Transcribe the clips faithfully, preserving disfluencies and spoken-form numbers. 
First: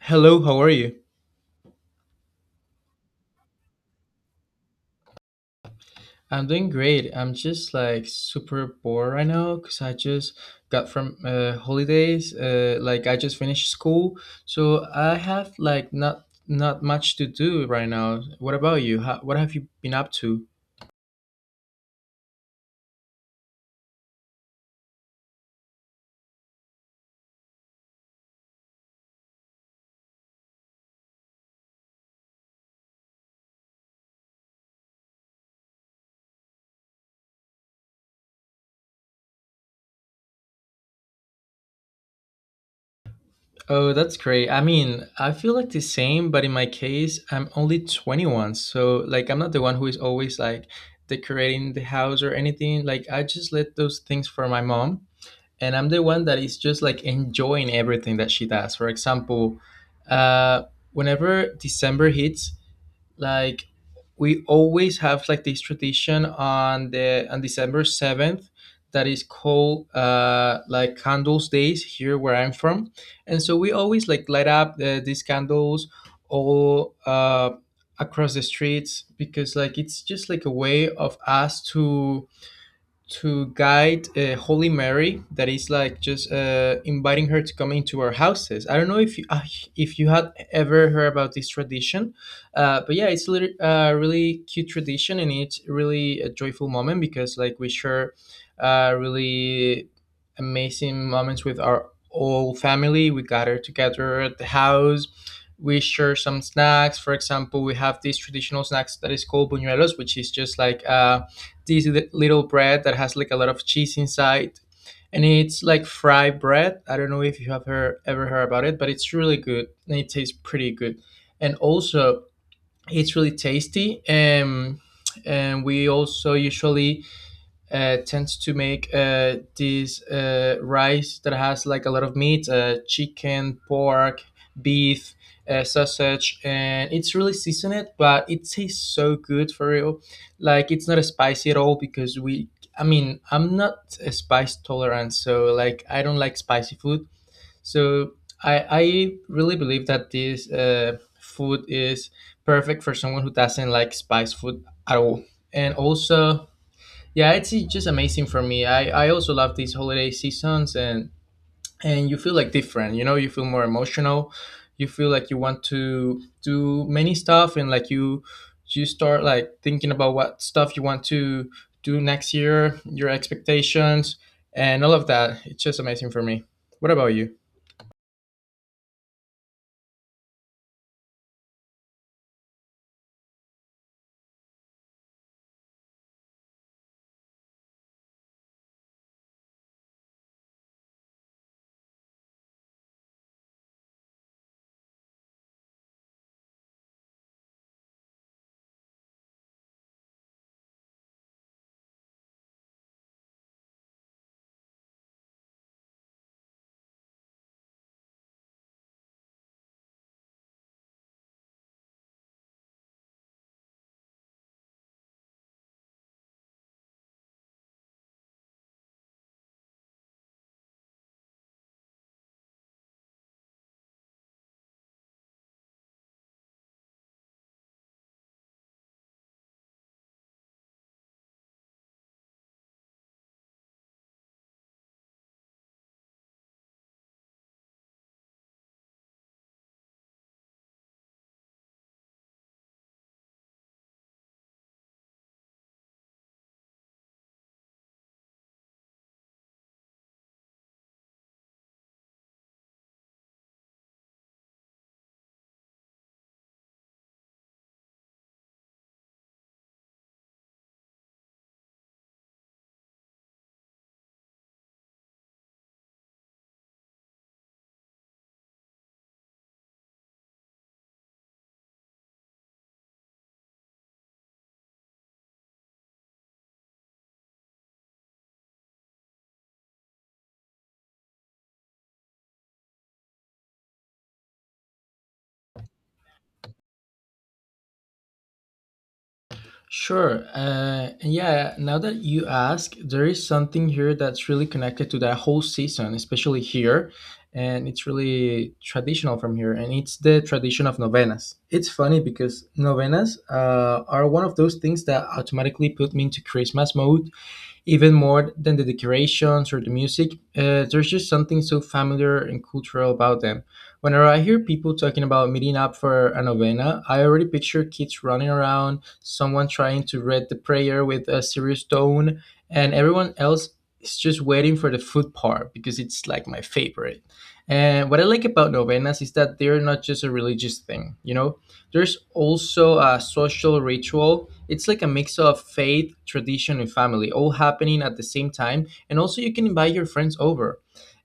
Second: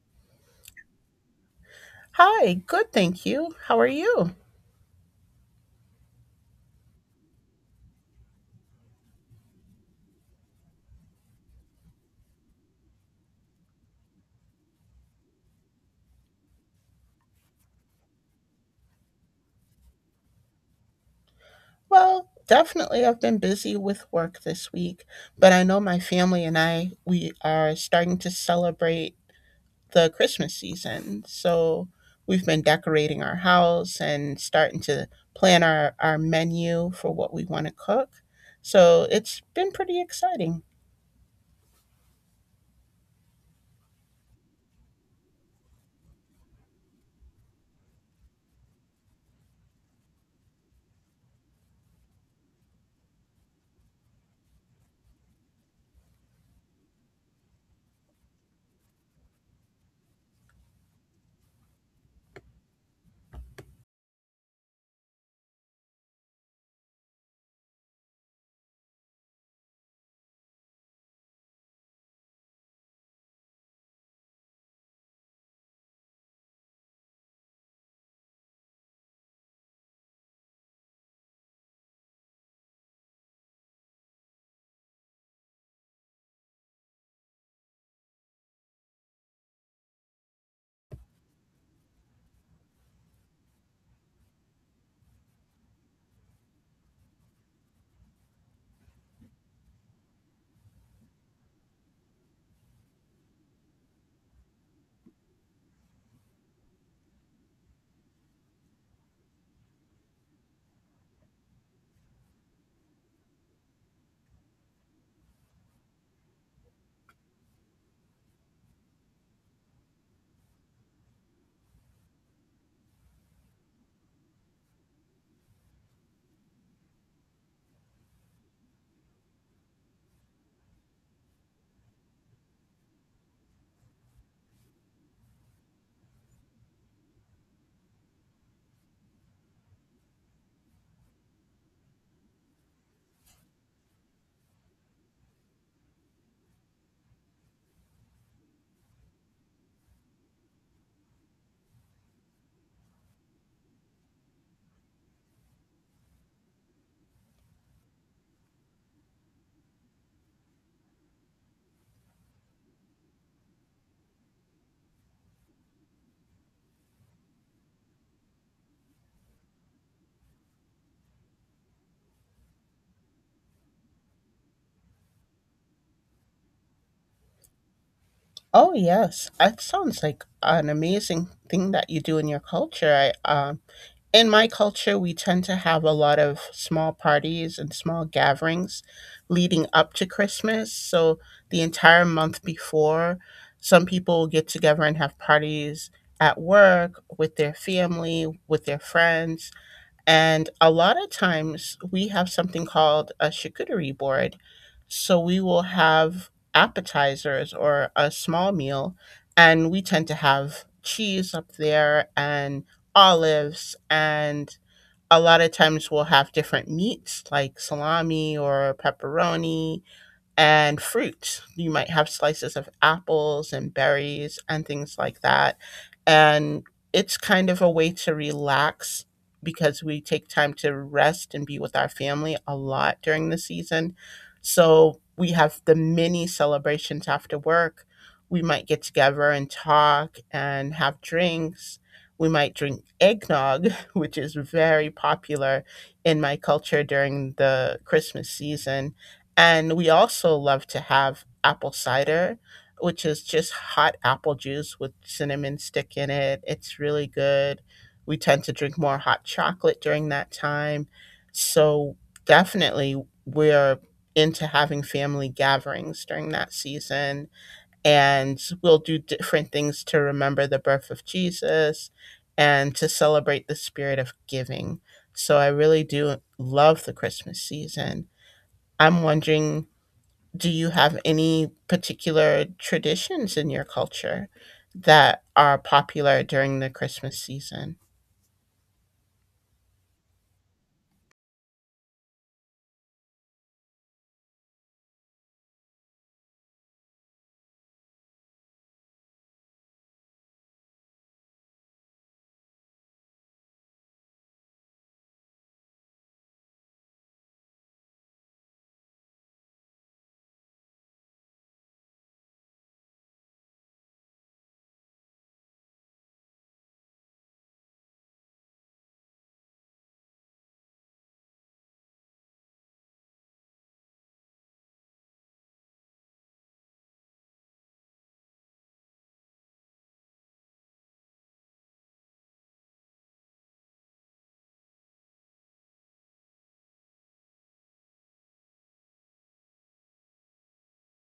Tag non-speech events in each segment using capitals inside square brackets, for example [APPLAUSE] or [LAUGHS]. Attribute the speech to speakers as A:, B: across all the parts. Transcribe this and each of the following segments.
A: Hello, how are you?
B: Hi, good, thank you. How are you?
A: I'm doing great. I'm just like super bored right now because I just got from uh, holidays. Uh, like I just finished school, so I have like not not much to do right now. What about you? How, what have you been up to?
B: Well, definitely I've been busy with work this week, but I know my family and I, we are starting to celebrate the Christmas season. So we've been decorating our house and starting to plan our, our menu for what we want to cook. So it's been pretty exciting.
A: Oh, that's great. I mean, I feel like the same, but in my case, I'm only twenty-one. So, like, I'm not the one who is always like decorating the house or anything. Like, I just let those things for my mom. And I'm the one that is just like enjoying everything that she does. For example, uh, whenever December hits, like we always have like this tradition on the on December seventh that is called uh, like candles days here where I'm from, and so we always like light up uh, these candles all uh, across the streets because like it's just like a way of us to to guide uh, Holy Mary that is like just uh, inviting her to come into our houses. I don't know if you uh, if you had ever heard about this tradition, uh, but yeah, it's a little, uh, really cute tradition and it's really a joyful moment because like we share uh, really amazing moments with our whole family. We gather together at the house. We share some snacks. For example, we have these traditional snacks that is called buñuelos, which is just like. uh this little bread that has like a lot of cheese inside, and it's like fried bread. I don't know if you have heard, ever heard about it, but it's really good and it tastes pretty good, and also it's really tasty. Um, and we also usually uh, tends to make uh, this uh, rice that has like a lot of meat, uh, chicken, pork, beef, uh, sausage, and it's really seasoned, but it tastes so good for real. Like it's not spicy at all because we, I mean, I'm not a spice tolerant, so like I don't like spicy food. So I, I really believe that this uh, food is perfect for someone who doesn't like spice food at all. And also, yeah, it's i- just amazing for me. I, I also love these holiday seasons and and you feel like different, you know, you feel more emotional. You feel like you want to do many stuff and like you you start like thinking about what stuff you want to do next year, your expectations and all of that. It's just amazing for me. What about you?
B: Oh yes, that sounds like an amazing thing that you do in your culture. I um In my culture, we tend to have a lot of small parties and small gatherings leading up to Christmas. So, the entire month before, some people get together and have parties at work, with their family, with their friends. And a lot of times we have something called a charcuterie board. So we will have appetizers or a small meal, and we tend to have cheese up there and olives. And a lot of times we'll have different meats like salami or pepperoni and fruits. You might have slices of apples and berries and things like that. And it's kind of a way to relax because we take time to rest and be with our family a lot during the season. So we have the mini celebrations after work. We might get together and talk and have drinks. We might drink eggnog, [LAUGHS] which is very popular in my culture during the Christmas season, and we also love to have apple cider, which is just hot apple juice with cinnamon stick in it. It's really good. We tend to drink more hot chocolate during that time. So, definitely, we're into having family gatherings during that season. And we'll do different things to remember the birth of Jesus and to celebrate the spirit of giving. So, I really do love the Christmas season. I'm wondering, do you have any particular traditions in your culture that are popular during the Christmas season?
A: Sure. Uh, and yeah, now that you ask, there is something here that's really connected to that whole season, especially here. And it's really traditional from here. And it's the tradition of novenas. It's funny because novenas uh, are one of those things that automatically put me into Christmas mode even more than the decorations or the music. Uh, there's just something so familiar and cultural about them. Whenever I hear people talking about meeting up for a novena, I already picture kids running around, someone trying to read the prayer with a serious tone, and everyone else is just waiting for the food part because it's like my favorite. And what I like about novenas is that they're not just a religious thing, you know? There's also a social ritual. It's like a mix of faith, tradition, and family, all happening at the same time. And also, you can invite your friends over.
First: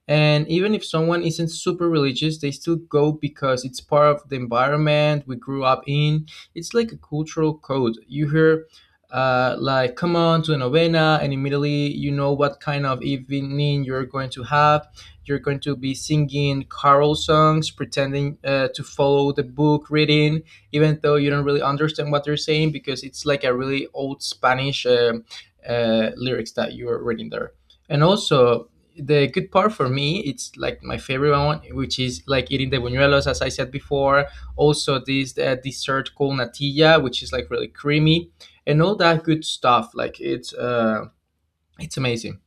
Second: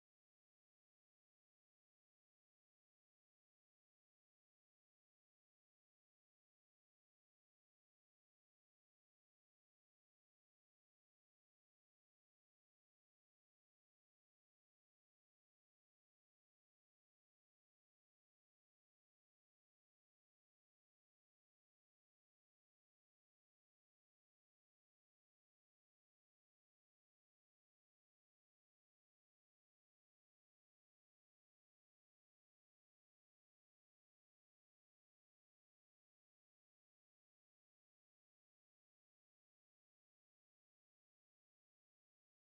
A: And even if someone isn't super religious, they still go because it's part of the environment we grew up in. It's like a cultural code. You hear, uh, like, come on to a novena, and immediately you know what kind of evening you're going to have. You're going to be singing carol songs, pretending uh, to follow the book reading, even though you don't really understand what they're saying because it's like a really old Spanish um uh, lyrics that you are reading there. And also, the good part for me, it's like my favorite one, which is like eating the buñuelos as I said before. Also this uh, dessert called natilla, which is like really creamy and all that good stuff. Like it's uh it's amazing.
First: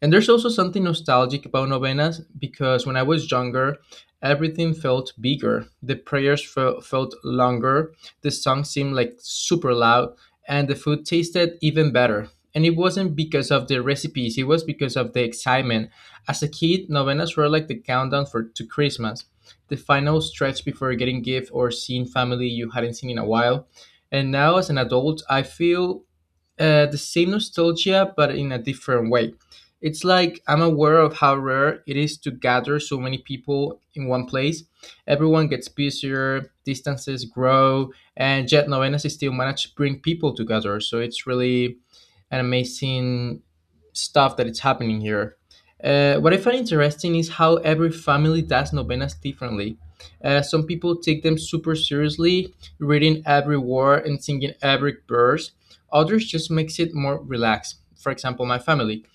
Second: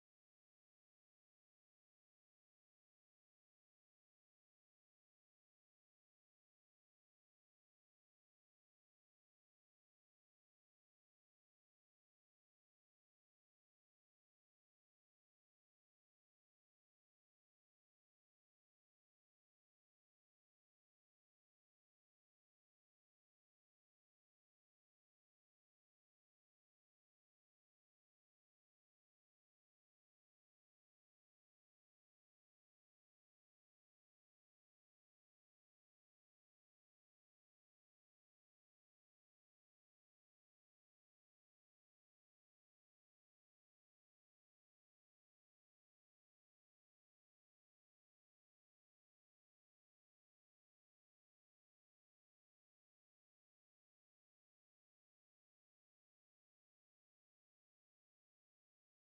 A: And there's also something nostalgic about novenas because when I was younger, everything felt bigger. The prayers fe- felt longer, the songs seemed like super loud, and the food tasted even better. And it wasn't because of the recipes, it was because of the excitement. As a kid, novenas were like the countdown for to Christmas, the final stretch before getting gift or seeing family you hadn't seen in a while. And now as an adult, I feel uh, the same nostalgia, but in a different way. It's like I'm aware of how rare it is to gather so many people in one place. Everyone gets busier, distances grow, and yet novenas still manage to bring people together. So it's really an amazing stuff that is happening here. Uh, what I find interesting is how every family does novenas differently. Uh, some people take them super seriously, reading every word and singing every verse. Others just makes it more relaxed. For example, my family.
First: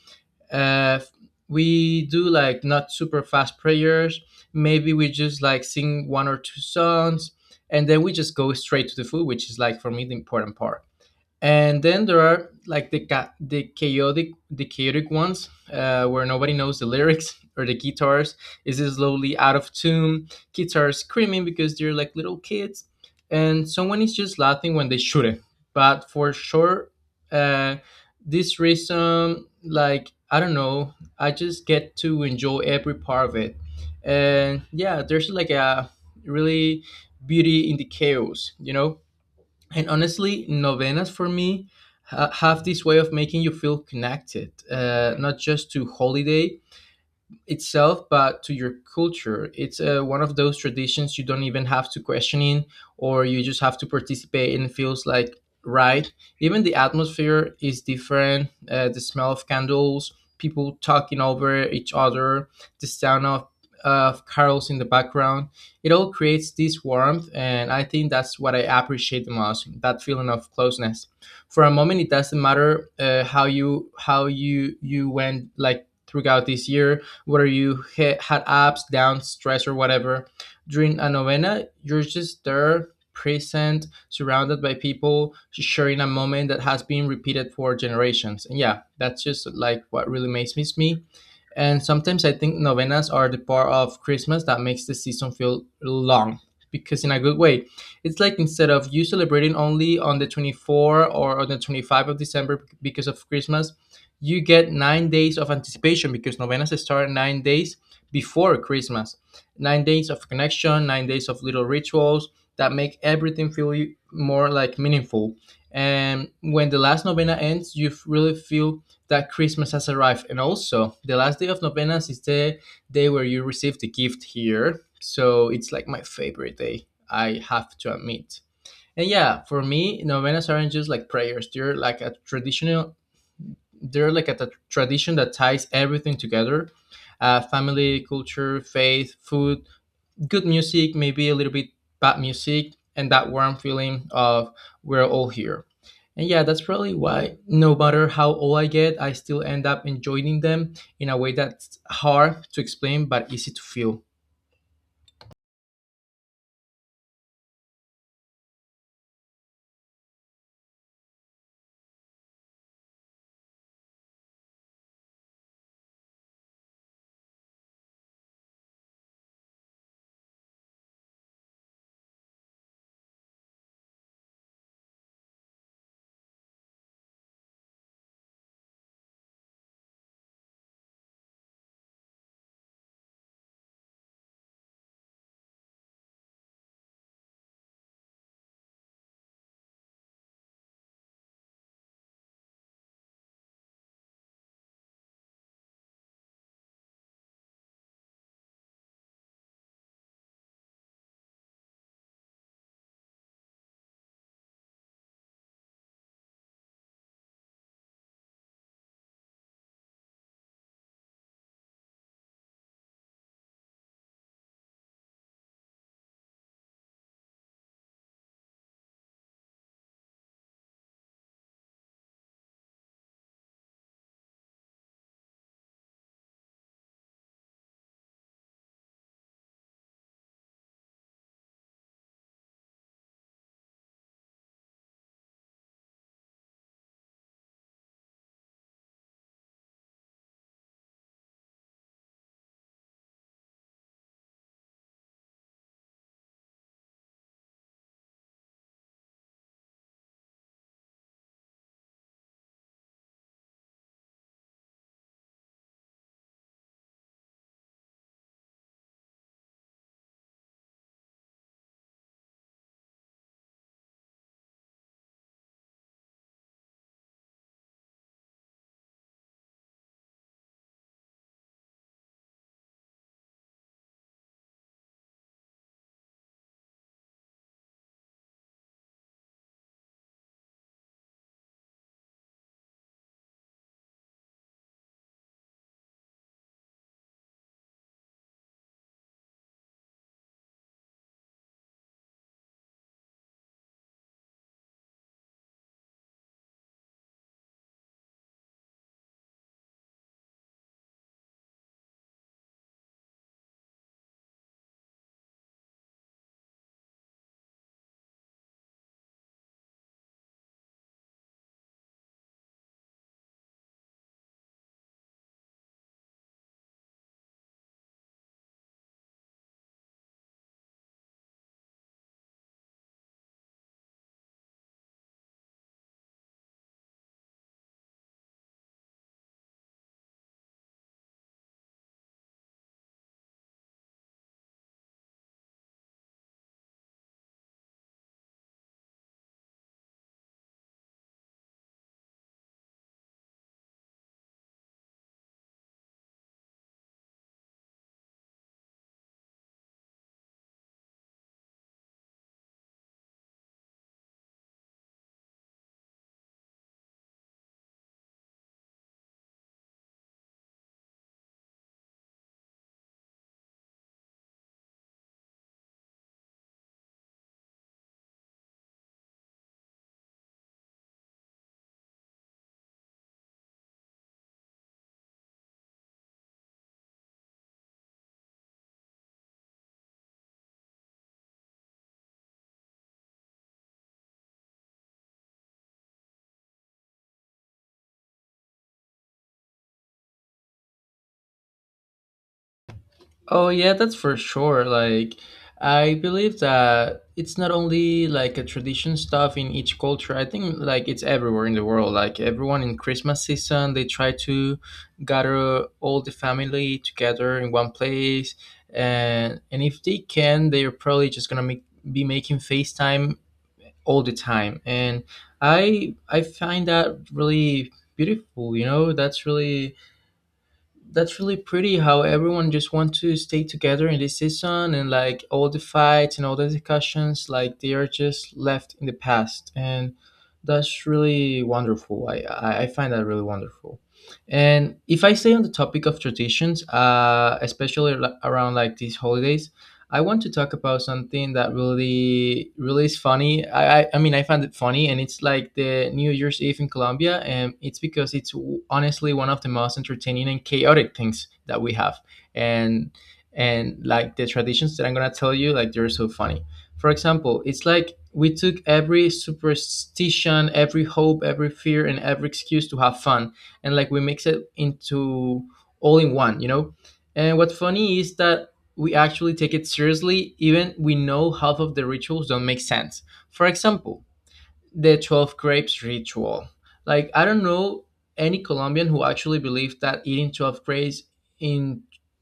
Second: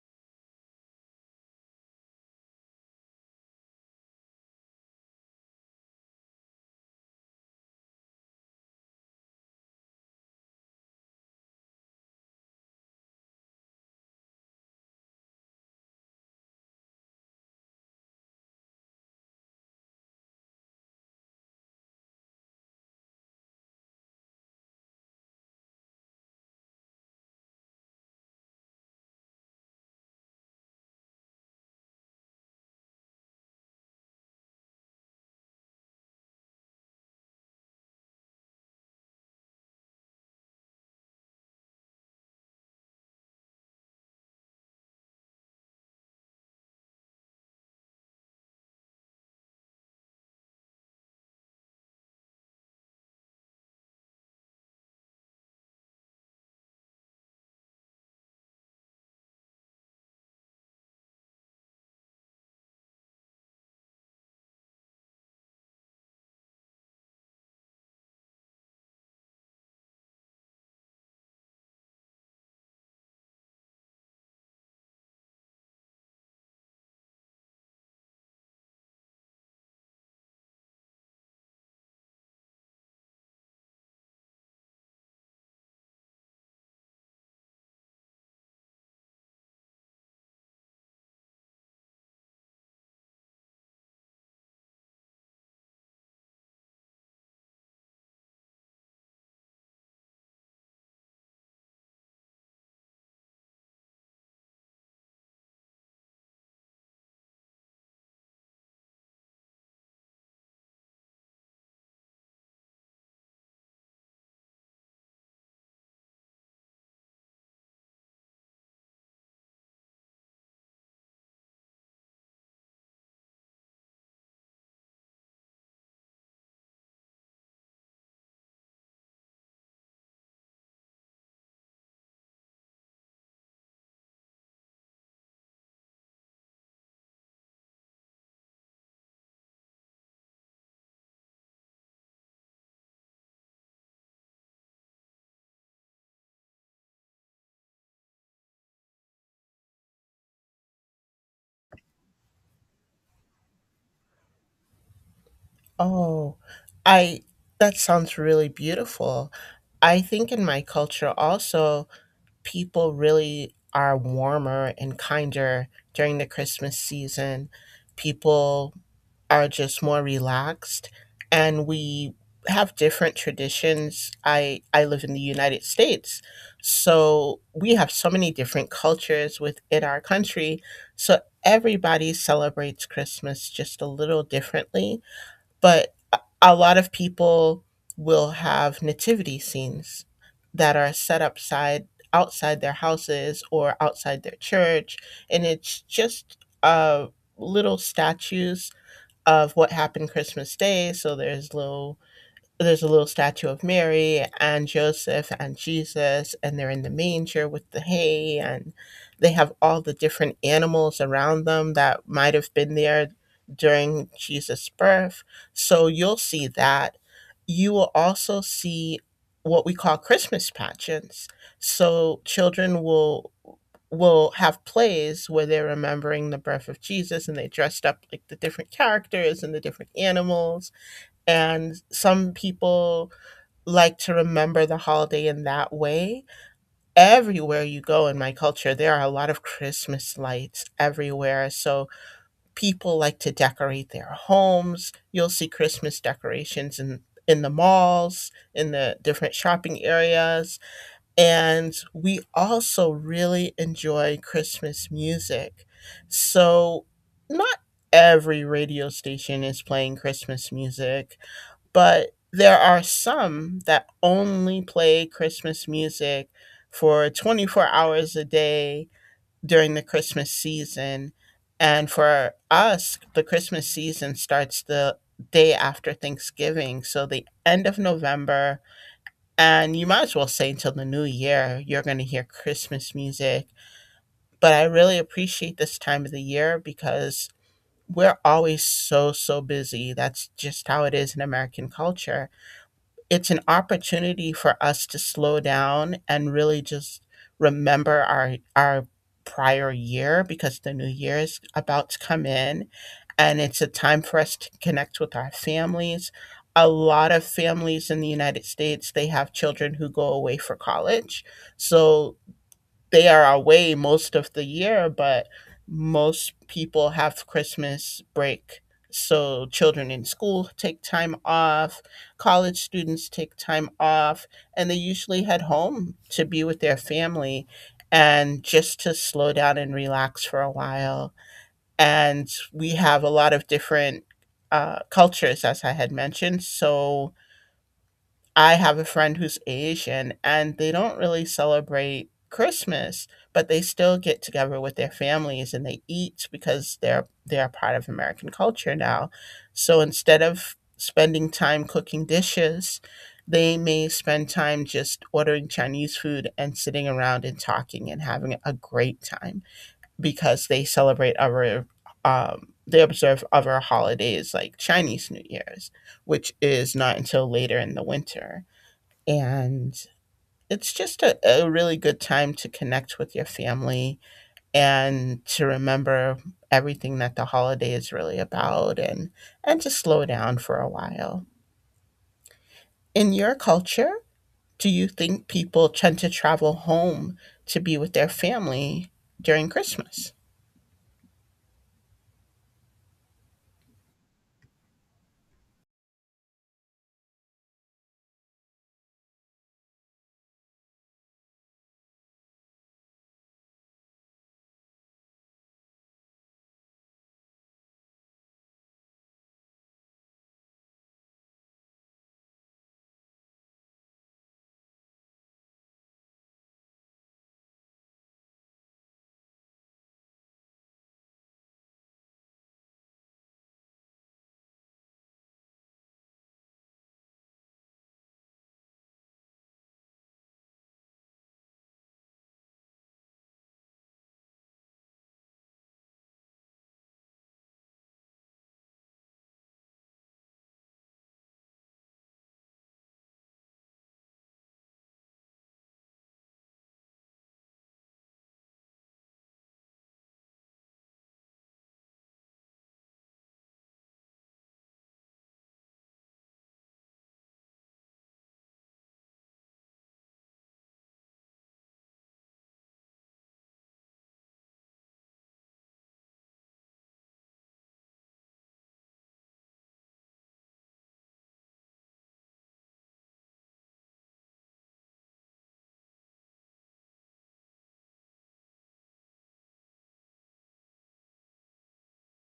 A: Uh, we do like not super fast prayers. Maybe we just like sing one or two songs, and then we just go straight to the food, which is like for me the important part. And then there are like the ca- the chaotic the chaotic ones, uh, where nobody knows the lyrics [LAUGHS] or the guitars is slowly out of tune, guitars screaming because they're like little kids, and someone is just laughing when they shouldn't. But for sure, uh, this reason, like, I don't know, I just get to enjoy every part of it. And yeah, there's like a really beauty in the chaos, you know. And honestly, novenas for me ha- have this way of making you feel connected, uh, not just to holiday itself, but to your culture. It's uh, one of those traditions you don't even have to question in, or you just have to participate and it feels like right. Even the atmosphere is different. Uh, the smell of candles, people talking over each other, the sound of of carols in the background, it all creates this warmth. And I think that's what I appreciate the most, that feeling of closeness. For a moment it doesn't matter, uh, how you how you you went like throughout this year, whether you ha- had ups, downs, stress, or whatever. During a novena, you're just there, present, surrounded by people, sharing a moment that has been repeated for generations. And yeah, that's just like what really makes me me. And sometimes I think novenas are the part of Christmas that makes the season feel long, because in a good way. It's like instead of you celebrating only on the twenty-fourth or on the twenty-fifth of December because of Christmas, you get nine days of anticipation because novenas start nine days before Christmas. Nine days of connection, nine days of little rituals that make everything feel more like meaningful. And when the last novena ends, you f- really feel that Christmas has arrived. And also, the last day of novenas is the day where you receive the gift here. So it's like my favorite day, I have to admit. And yeah, for me, novenas aren't just like prayers. They're like a traditional, they're like a t- tradition that ties everything together, uh, family, culture, faith, food, good music, maybe a little bit bad music, and that warm feeling of we're all here. And yeah, that's probably why no matter how old I get, I still end up enjoying them in a way that's hard to explain but easy to feel.
B: Oh, I That sounds really beautiful. I think in my culture also people really are warmer and kinder during the Christmas season. People are just more relaxed and we have different traditions. I I live in the United States. So we have so many different cultures within our country. So everybody celebrates Christmas just a little differently, but a a lot of people will have nativity scenes that are set upside outside their houses or outside their church, and it's just uh little statues of what happened Christmas Day. So there's little there's a little statue of Mary and Joseph and Jesus, and they're in the manger with the hay, and they have all the different animals around them that might have been there during Jesus' birth. So you'll see that. You will also see what we call Christmas pageants. So children will will have plays where they're remembering the birth of Jesus and they dressed up like the different characters and the different animals, and some people like to remember the holiday in that way. Everywhere you go in my culture, there are a lot of Christmas lights everywhere. So people like to decorate their homes. You'll see Christmas decorations in in the malls, in the different shopping areas, and we also really enjoy Christmas music. So, not every radio station is playing Christmas music, but there are some that only play Christmas music for twenty-four hours a day during the Christmas season. And for us, the Christmas season starts the day after Thanksgiving. So, the end of November, and you might as well say until the new year, you're going to hear Christmas music. But I really appreciate this time of the year because we're always so, so busy. That's just how it is in American culture. It's an opportunity for us to slow down and really just remember our our prior year because the new year is about to come in, and it's a time for us to connect with our families. A lot of families in the United States, they have children who go away for college, so they are away most of the year, but most people have Christmas break. So children in school take time off, college students take time off, and they usually head home to be with their family and just to slow down and relax for a while. And we have a lot of different uh, cultures, as I had mentioned. So I have a friend who's Asian and they don't really celebrate Christmas, but they still get together with their families and they eat because they're they're a part of American culture now. So instead of spending time cooking dishes, they may spend time just ordering Chinese food and sitting around and talking and having a great time because they celebrate other um, they observe other holidays like Chinese New Year's, which is not until later in the winter, and it's just a, a really good time to connect with your family and to remember everything that the holiday is really about, and and to slow down for a while. In your culture, do you think people tend to travel home to be with their family during Christmas?
A: Oh yeah, that's for sure. Like I believe that it's not only like a tradition stuff in each culture. I think like it's everywhere in the world. Like everyone in Christmas season, they try to gather all the family together in one place, and and if they can, they're probably just gonna make, be making FaceTime all the time. And I I find that really beautiful. You know, that's really that's really pretty how everyone just want to stay together in this season, and like all the fights and all the discussions, like they are just left in the past. And that's really wonderful. i i I find that really wonderful. And if I stay on the topic of traditions, uh especially ar- around like these holidays, I want to talk about something that really, really is funny. I, I, I mean, I found it funny, and it's like the New Year's Eve in Colombia, and it's because it's w- honestly one of the most entertaining and chaotic things that we have, and and like the traditions that I'm gonna tell you, like they're so funny. For example, it's like we took every superstition, every hope, every fear, and every excuse to have fun, and like we mix it into all in one, you know. And what's funny is that we actually take it seriously even we know half of the rituals don't make sense, for example the twelve grapes ritual. Like, I don't know any Colombian who actually believes that eating twelve grapes in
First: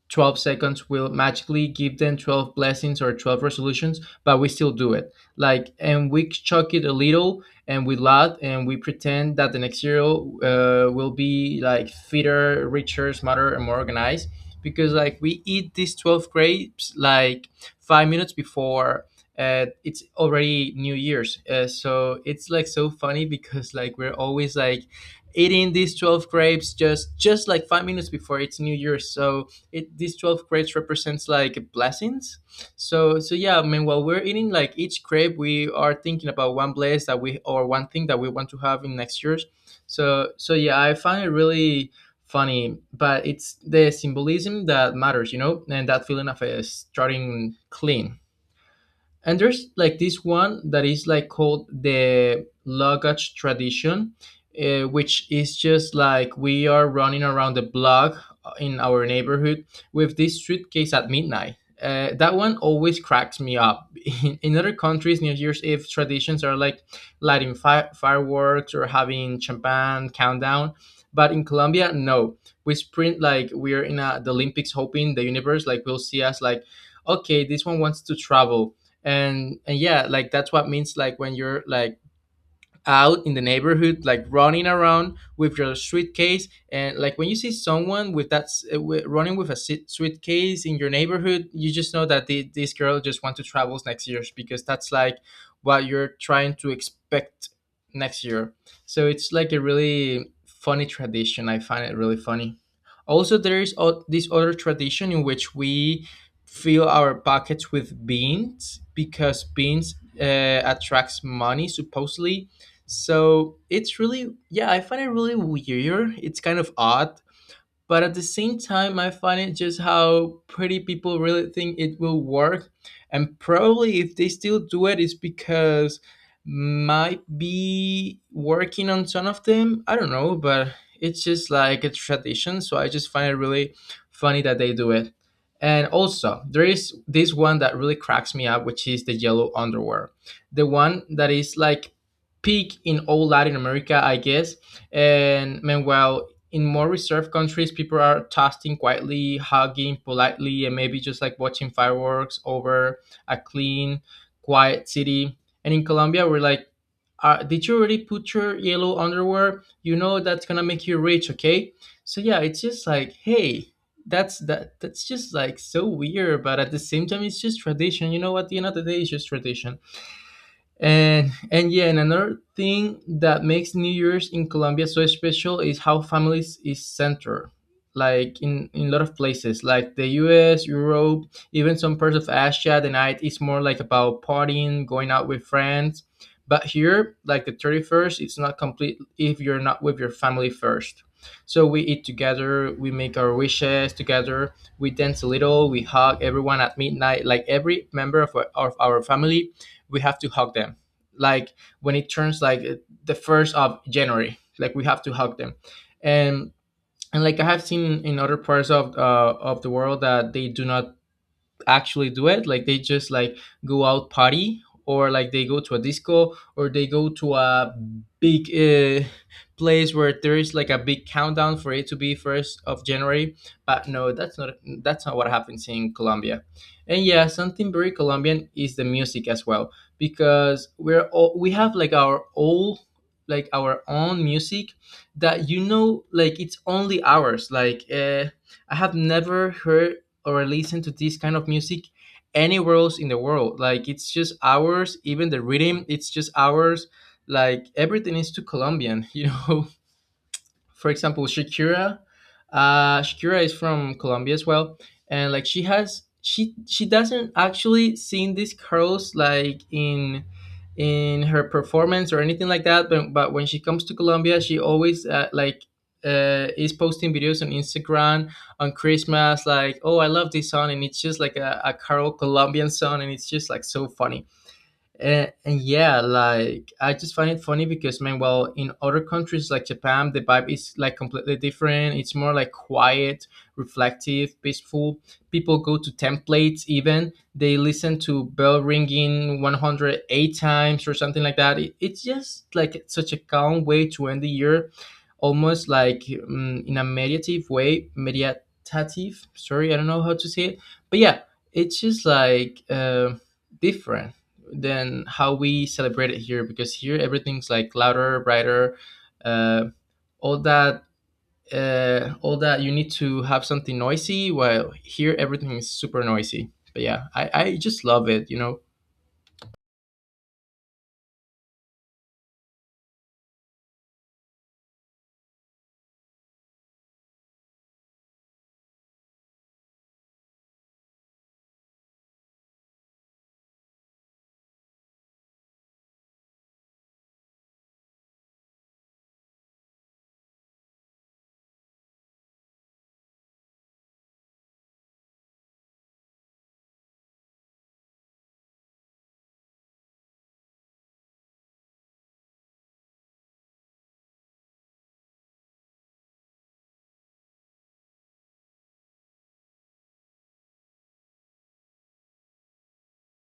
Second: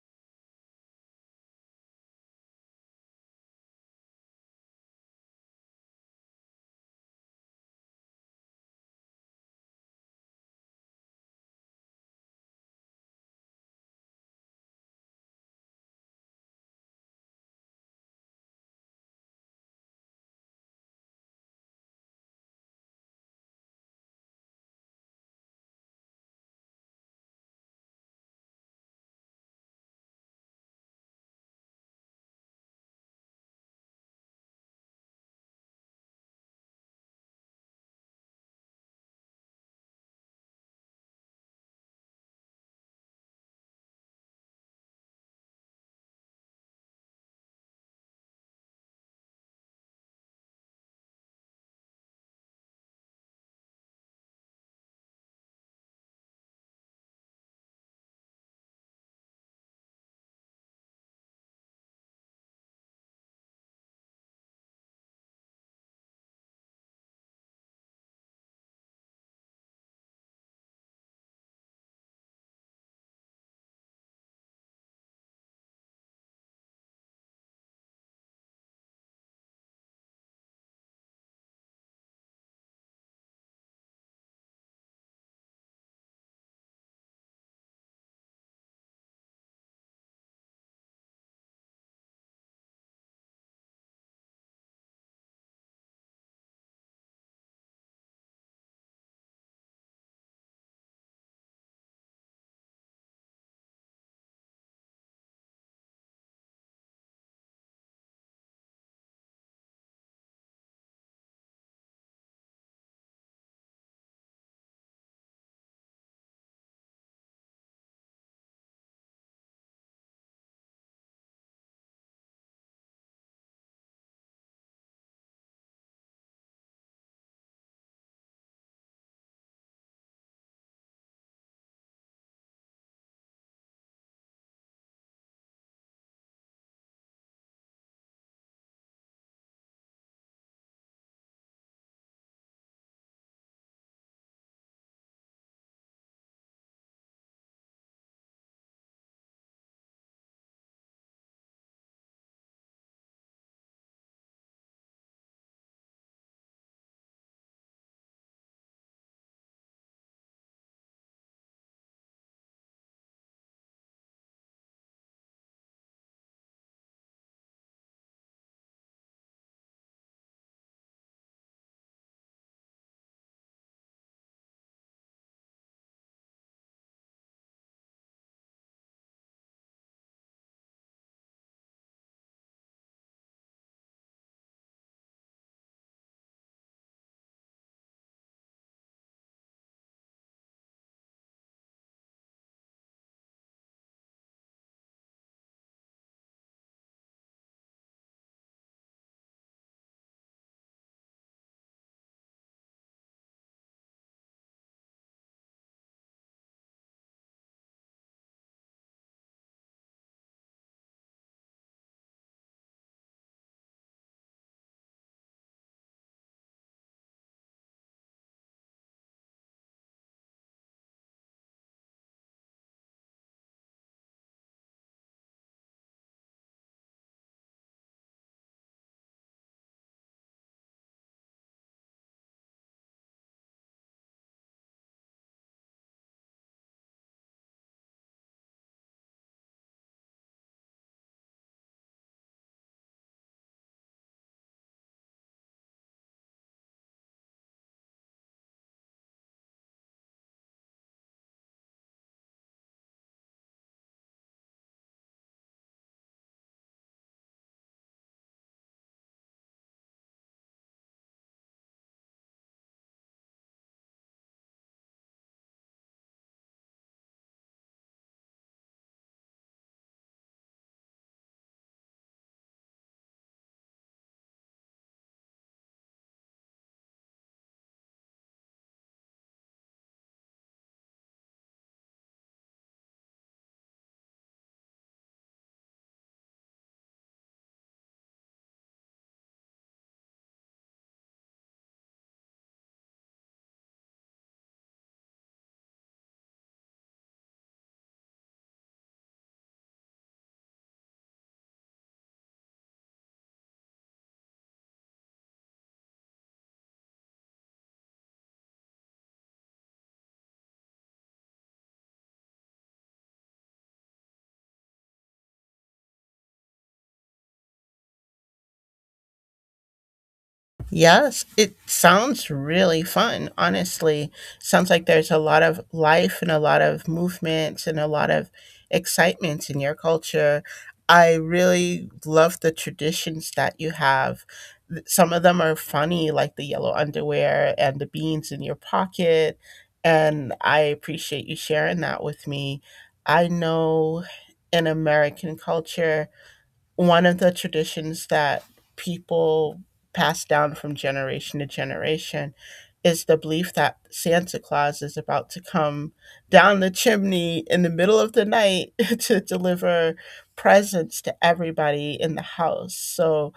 A: twelve seconds will magically give them twelve blessings or twelve resolutions, but we still do it. Like, and we chuck it a little and we laugh and we pretend that the next year uh, will be like fitter, richer, smarter, and more organized because, like, we eat these twelve grapes like five minutes before uh, it's already New Year's. Uh, so it's like so funny because like we're always like eating these twelve grapes just just like five minutes before it's New Year's, so it these twelve grapes represents like blessings. So so yeah, I mean while we're eating like each grape we are thinking about one bless that we or one thing that we want to have in next year's. So so yeah, I find it really funny, but it's the symbolism that matters, you know, and that feeling of uh, starting clean. And there's like this one that is like called the luggage tradition, uh, which is just like we are running around the block uh, in our neighborhood with this suitcase at midnight. Uh, that one always cracks me up. [LAUGHS] in, in other countries New Year's Eve traditions are like lighting fi- fireworks or having champagne countdown, but in Colombia, no, we sprint like we're in a, the Olympics, hoping the universe like will see us like, okay, this one wants to travel. And and yeah, like that's what means like when you're like out in the neighborhood, like running around with your suitcase. And like when you see someone with that s- uh, wi- running with a sit- suitcase in your neighborhood, you just know that the, this girl just want to travel next year because that's like what you're trying to expect next year. So it's like a really funny tradition. I find it really funny. Also, there is o- this other tradition in which we fill our pockets with beans because beans uh, attracts money supposedly. So it's really, yeah, I find it really weird. It's kind of odd, but at the same time I find it just how pretty people really think it will work. And probably if they still do it it's because might be working on some of them, I don't know, but it's just like a tradition, so I just find it really funny that they do it. And also there is this one that really cracks me up, which is the yellow underwear, the one that is like peak in all Latin America, I guess. And meanwhile in more reserved countries, people are toasting quietly, hugging politely, and maybe just like watching fireworks over a clean, quiet city. And in Colombia, we're like, uh, did you already put your yellow underwear? You know that's gonna make you rich, okay? So yeah, it's just like, hey, that's that that's just like so weird, but at the same time, it's just tradition. You know, at the end of the day, it's just tradition. And and yeah, and another thing that makes New Year's in Colombia so special is how families is centered. Like in, in a lot of places, like the U S, Europe, even some parts of Asia, the night is more like about partying, going out with friends. But here, like the thirty-first, it's not complete if you're not with your family first. So we eat together, we make our wishes together, we dance a little, we hug everyone at midnight. Like every member of our, of our family we have to hug them, like when it turns like the first of January, like we have to hug them. and and like I have seen in other parts of uh, of the world that they do not actually do it, like they just like go out party or like they go to a disco or they go to a big uh, place where there is like a big countdown for it to be first of January. But no, that's not, that's not what happens in Colombia. And yeah, something very Colombian is the music as well, because we're all we have like our old, like our own music, that you know like it's only ours, like, uh, I have never heard or listen to this kind of music anywhere else in the world. Like it's just ours, even the rhythm, it's just ours. Like everything is too Colombian, [LAUGHS] you know. For example, Shakira, uh Shakira is from Colombia as well, and like she has she she doesn't actually sing these curls like in in her performance or anything like that, but, but when she comes to Colombia she always, uh, like uh, is posting videos on Instagram on Christmas, like, oh, I love this song. And it's just like a, a carol Colombian song, and it's just like so funny. Uh, and yeah, like I just find it funny because, man, well, in other countries like Japan, the vibe is like completely different. It's more like quiet, reflective, peaceful. People go to templates, even they listen to bell ringing one hundred eight times or something like that. It, it's just like such a calm way to end the year, almost like um, in a meditative way, meditative. Sorry, I don't know how to say it, but yeah, it's just like uh, different than how we celebrate it here, because here everything's like louder, brighter, uh, all that, uh, all that you need to have something noisy, while here everything is super noisy. But yeah, i, I just love it, you know.
B: Yes, it sounds really fun, honestly. Sounds like there's a lot of life and a lot of movement and a lot of excitement in your culture. I really love the traditions that you have. Th- Some of them are funny, like the yellow underwear and the beans in your pocket. And I appreciate you sharing that with me. I know in American culture, one of the traditions that people pass down from generation to generation is the belief that Santa Claus is about to come down the chimney in the middle of the night [LAUGHS] to deliver presents to everybody in the house. So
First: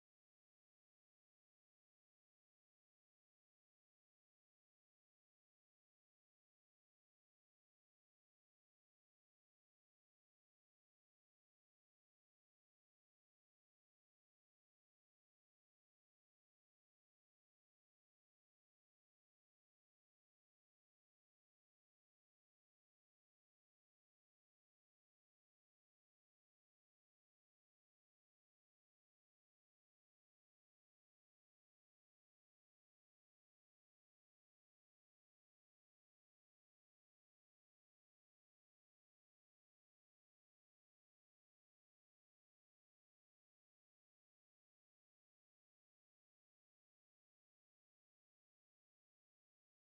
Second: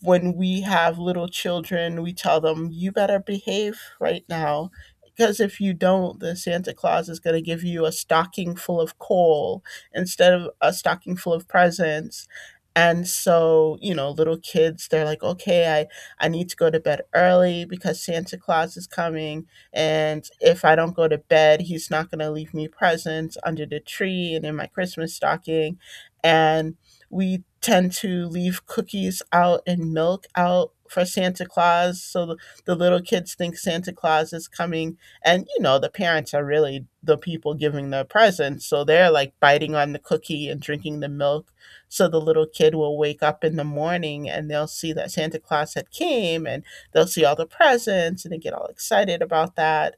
B: when we have little children, we tell them, you better behave right now. Because if you don't, the Santa Claus is going to give you a stocking full of coal instead of a stocking full of presents. And so, you know, little kids they're like, okay, i i need to go to bed early because Santa Claus is coming, and if I don't go to bed, he's not going to leave me presents under the tree and in my Christmas stocking. And we tend to leave cookies out and milk out for Santa Claus, so the, the little kids think Santa Claus is coming, and you know the parents are really the people giving the presents, so they're like biting on the cookie and drinking the milk, so the little kid will wake up in the morning and they'll see that Santa Claus had came and they'll see all the presents and they get all excited about that.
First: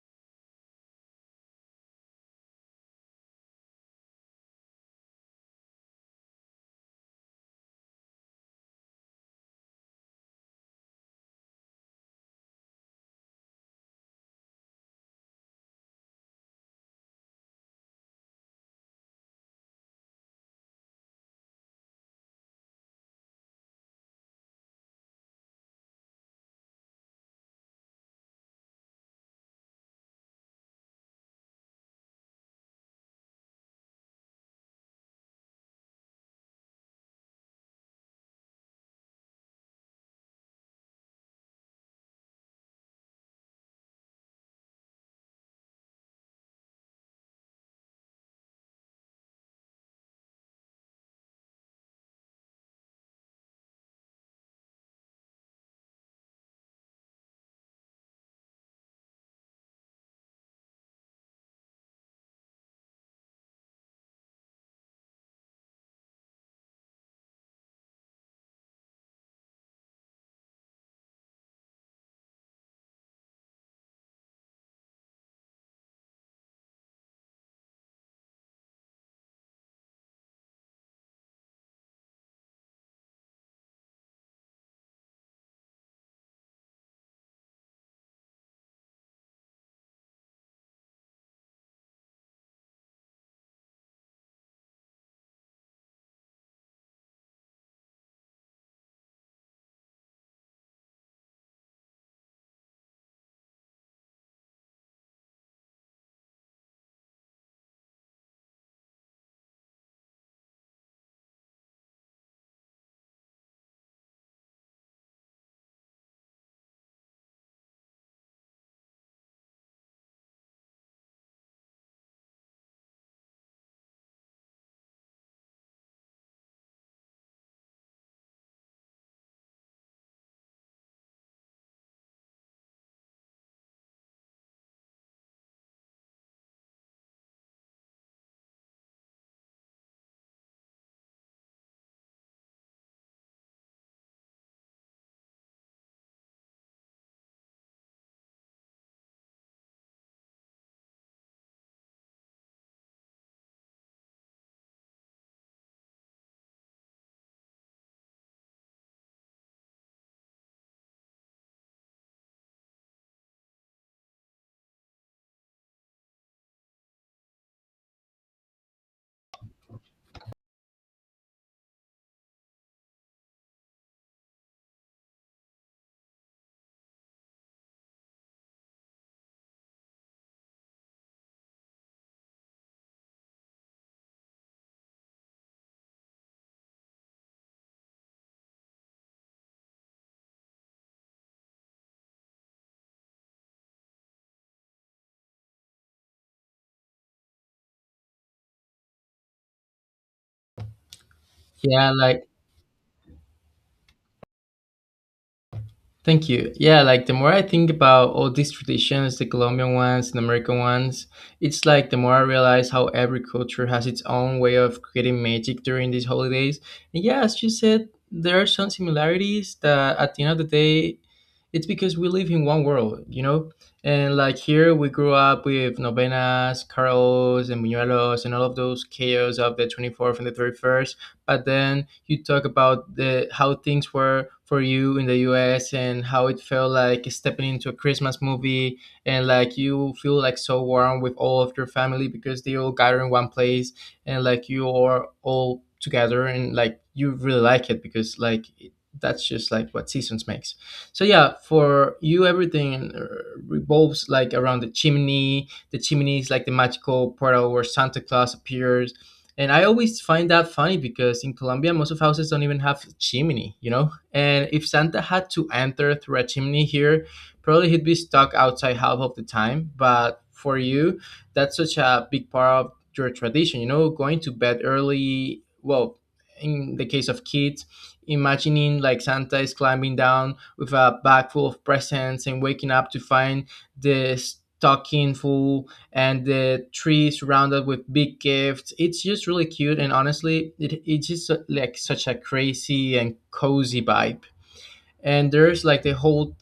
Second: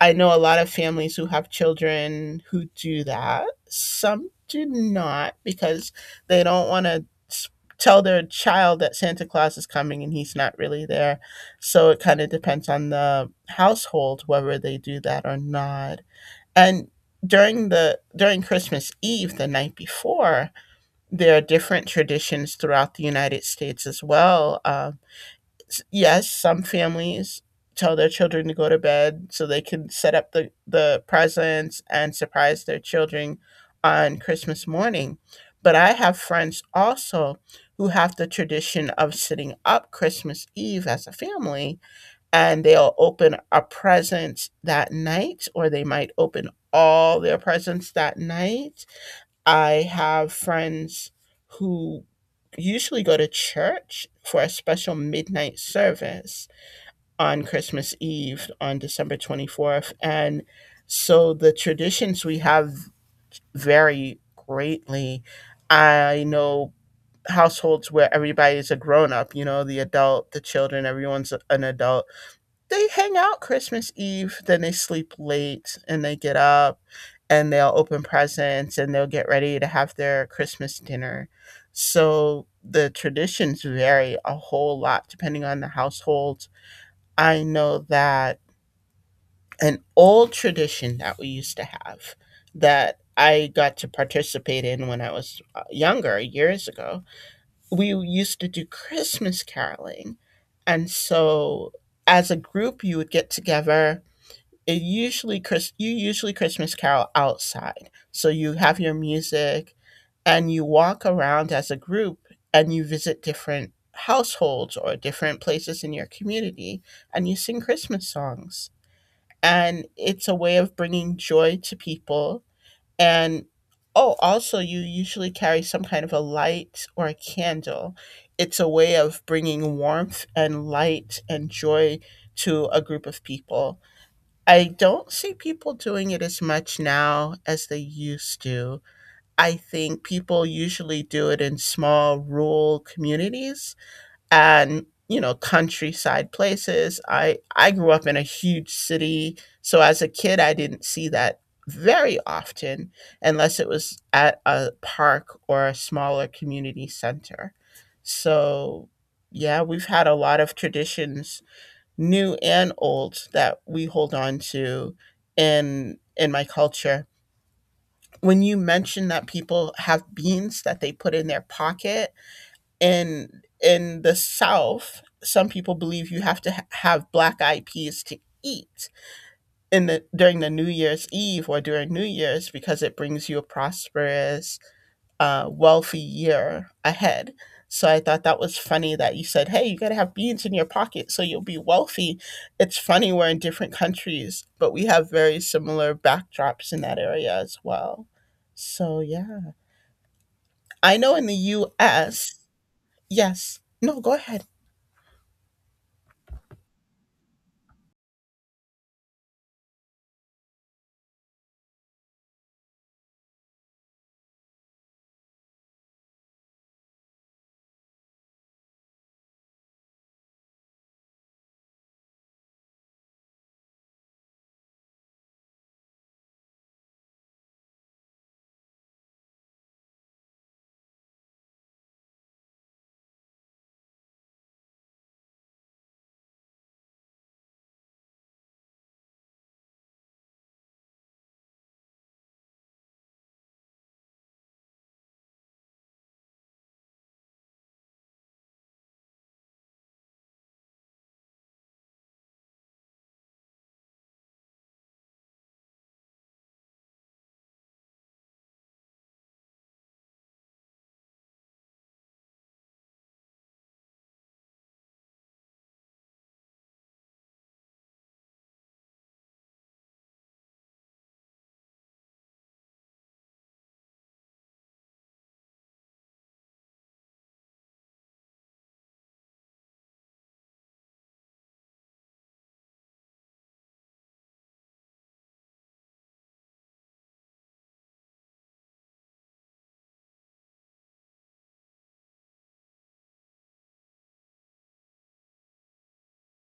B: I know a lot of families who have children who do that. Some do not because they don't want to tell their child that Santa Claus is coming and he's not really there. So it kind of depends on the household whether they do that or not. And during the during Christmas Eve, the night before, there are different traditions throughout the United States as well. Uh, yes, some families tell their children to go to bed so they can set up the, the presents and surprise their children on Christmas morning. But I have friends also who have the tradition of sitting up Christmas Eve as a family and they'll open a present that night or they might open all their presents that night. I have friends who usually go to church for a special midnight service on Christmas Eve on December twenty-fourth. And so the traditions we have vary greatly. I know households where everybody's a grown up, you know, the adult, the children, everyone's an adult. They hang out Christmas Eve, then they sleep late and they get up and they'll open presents and they'll get ready to have their Christmas dinner. So the traditions vary a whole lot depending on the household. I know that an old tradition that we used to have that I got to participate in when I was uh, younger, years ago, we used to do Christmas caroling. And so as a group, you would get together. It usually Chris you usually Christmas carol outside. So you have your music and you walk around as a group and you visit different households or different places in your community and you sing Christmas songs. And it's a way of bringing joy to people, and oh, also you usually carry some kind of a light or a candle. It's a way of bringing warmth and light and joy to a group of people. I don't see people doing it as much now as they used to. I think people usually do it in small rural communities and, you know, countryside places. I I grew up in a huge city, so as a kid I didn't see that very often unless it was at a park or a smaller community center. So, yeah, we've had a lot of traditions new and old that we hold on to in in my culture. When you mention that people have beans that they put in their pocket, in in the south, some people believe you have to ha- have black eyed peas to eat in the during the new year's eve or during new year's because it brings you a prosperous uh, wealthy year ahead. So I thought that was funny that you said, hey, you got to have beans in your pocket so you'll be wealthy. It's funny, we're in different countries, but we have very similar backdrops in that area as well. So yeah, I know in the
A: Yeah, like,
B: U S, yes, no, go ahead.
A: thank you. Yeah, like, the more I think about all these traditions, the Colombian ones, the American ones, it's like the more I realize how every culture has its own way of creating magic during these holidays. And yeah, as you said, there are some similarities that at the end of the day it's because we live in one world, you know? And like here, we grew up with novenas, carols, and buñuelos, and all of those chaos of the twenty-fourth and the thirty-first. But then you talk about the how things were for you in the U S and how it felt like stepping into a Christmas movie. And like you feel like so warm with all of your family because they all gather in one place, and like you are all together and like you really like it because like it- that's just like what seasons makes. So yeah, for you, everything uh, revolves like around the chimney. The chimney is like the magical portal where Santa Claus appears. And I always find that funny because in Colombia, most of houses don't even have a chimney, you know? And if Santa had to enter through a chimney here, probably he'd be stuck outside half of the time. But for you, that's such a big part of your tradition, you know, going to bed early. Well, in the case of kids, imagining like Santa is climbing down with a bag full of presents and waking up to find the stocking full and the tree surrounded with big gifts. It's just really cute and honestly, it, it's just uh, like such a crazy and cozy vibe. And there's like the whole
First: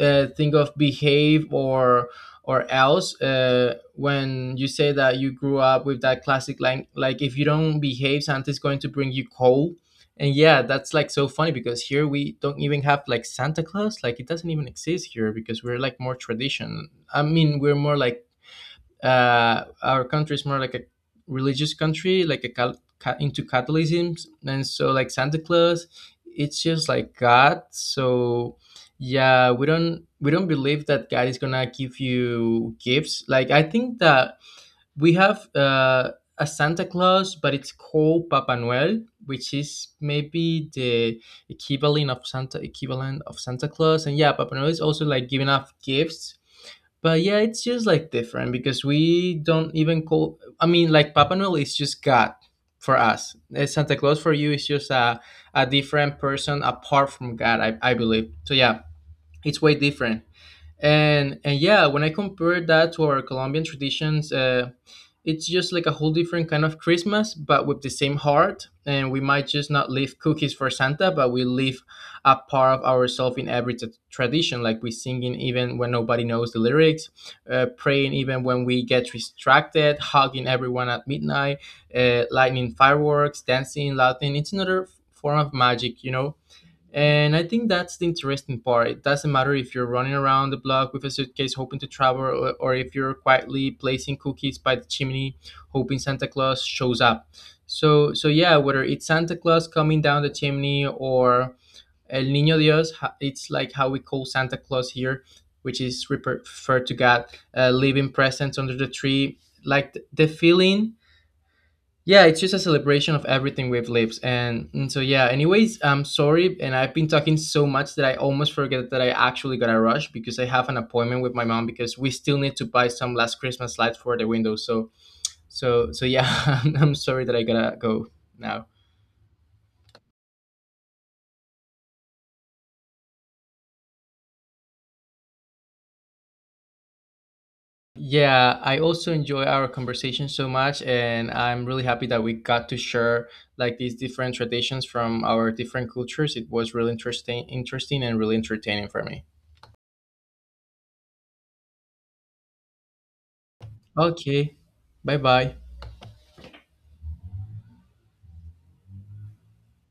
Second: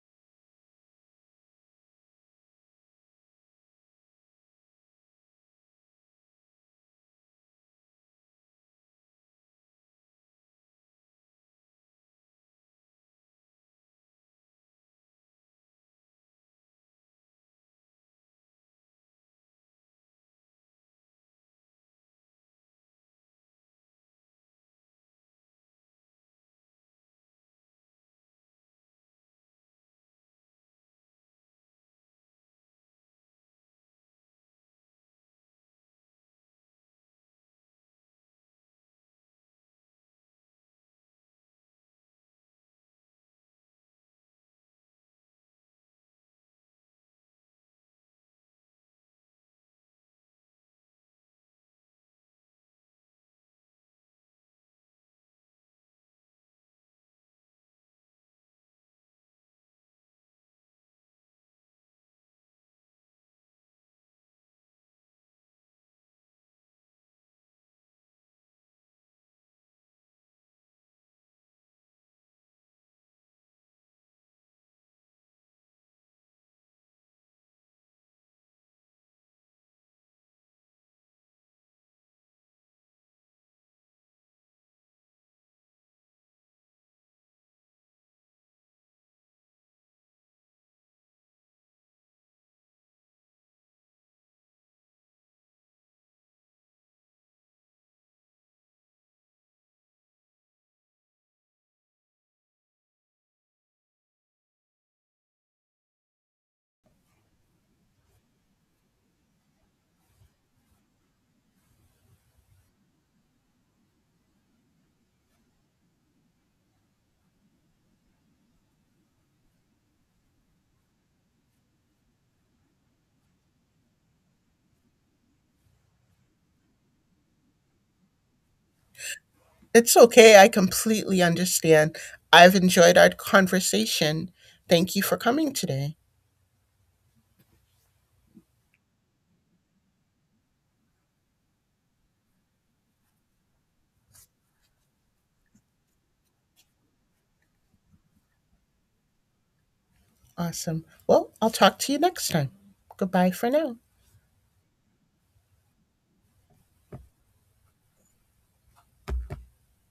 A: uh, thing of behave or or else, uh, when you say that you grew up with that classic line like, if you don't behave, Santa's going to bring you coal. And yeah, that's like so funny, because here we don't even have like Santa Claus, like it doesn't even exist here, because we're like more tradition, I mean, we're more like, uh, our country is more like a religious country, like a cal- ca- into Catholicism, and so like Santa Claus, it's just like God. So yeah, we don't we don't believe that God is gonna give you gifts. Like, I think that we have uh, a Santa Claus, but it's called Papa Noel, which is maybe the equivalent of Santa equivalent of Santa Claus. And yeah, Papa Noel is also like giving off gifts, but yeah, it's just like different because we don't even call. I mean, like Papa Noel is just God for us. Eh, Santa Claus for you is just a, a different person apart from God, I, I believe. So yeah, it's way different. And and yeah, when I compare that to our Colombian traditions, uh, it's just like a whole different kind of Christmas, but with the same heart. And we might just not leave cookies for Santa, but we leave a part of ourselves in every t- tradition, like we singing even when nobody knows the lyrics, uh, praying even when we get distracted, hugging everyone at midnight, uh, lightning fireworks, dancing, laughing. It's another f- form of magic, you know. And I think that's the interesting part. It doesn't matter if you're running around the block with a suitcase hoping to travel, or, or if you're quietly placing cookies by the chimney hoping Santa Claus shows up. So, so yeah, whether it's Santa Claus coming down the chimney or El Niño Dios, ha- it's like how we call Santa Claus here, which is refer- referred to God, uh, leaving presents under the tree. Like th- the feeling, yeah, it's just a celebration of everything we've lived. And, and so, yeah, anyways, I'm sorry. And I've been talking so much that I almost forget that I actually got a rush because I have an appointment with my mom because we still need to buy some last Christmas lights for the windows. So, so, so yeah, [LAUGHS] I'm, I'm sorry that I gotta go now.
B: It's okay. I completely understand. I've enjoyed our conversation. Thank you for coming today.
A: Yeah, I also enjoy our conversation so much. And I'm really happy that we got to share like these different traditions from our different cultures. It was really interesting, interesting and really entertaining for me.
B: Awesome. Well, I'll talk to you next time. Goodbye for now.
A: Okay. Bye bye.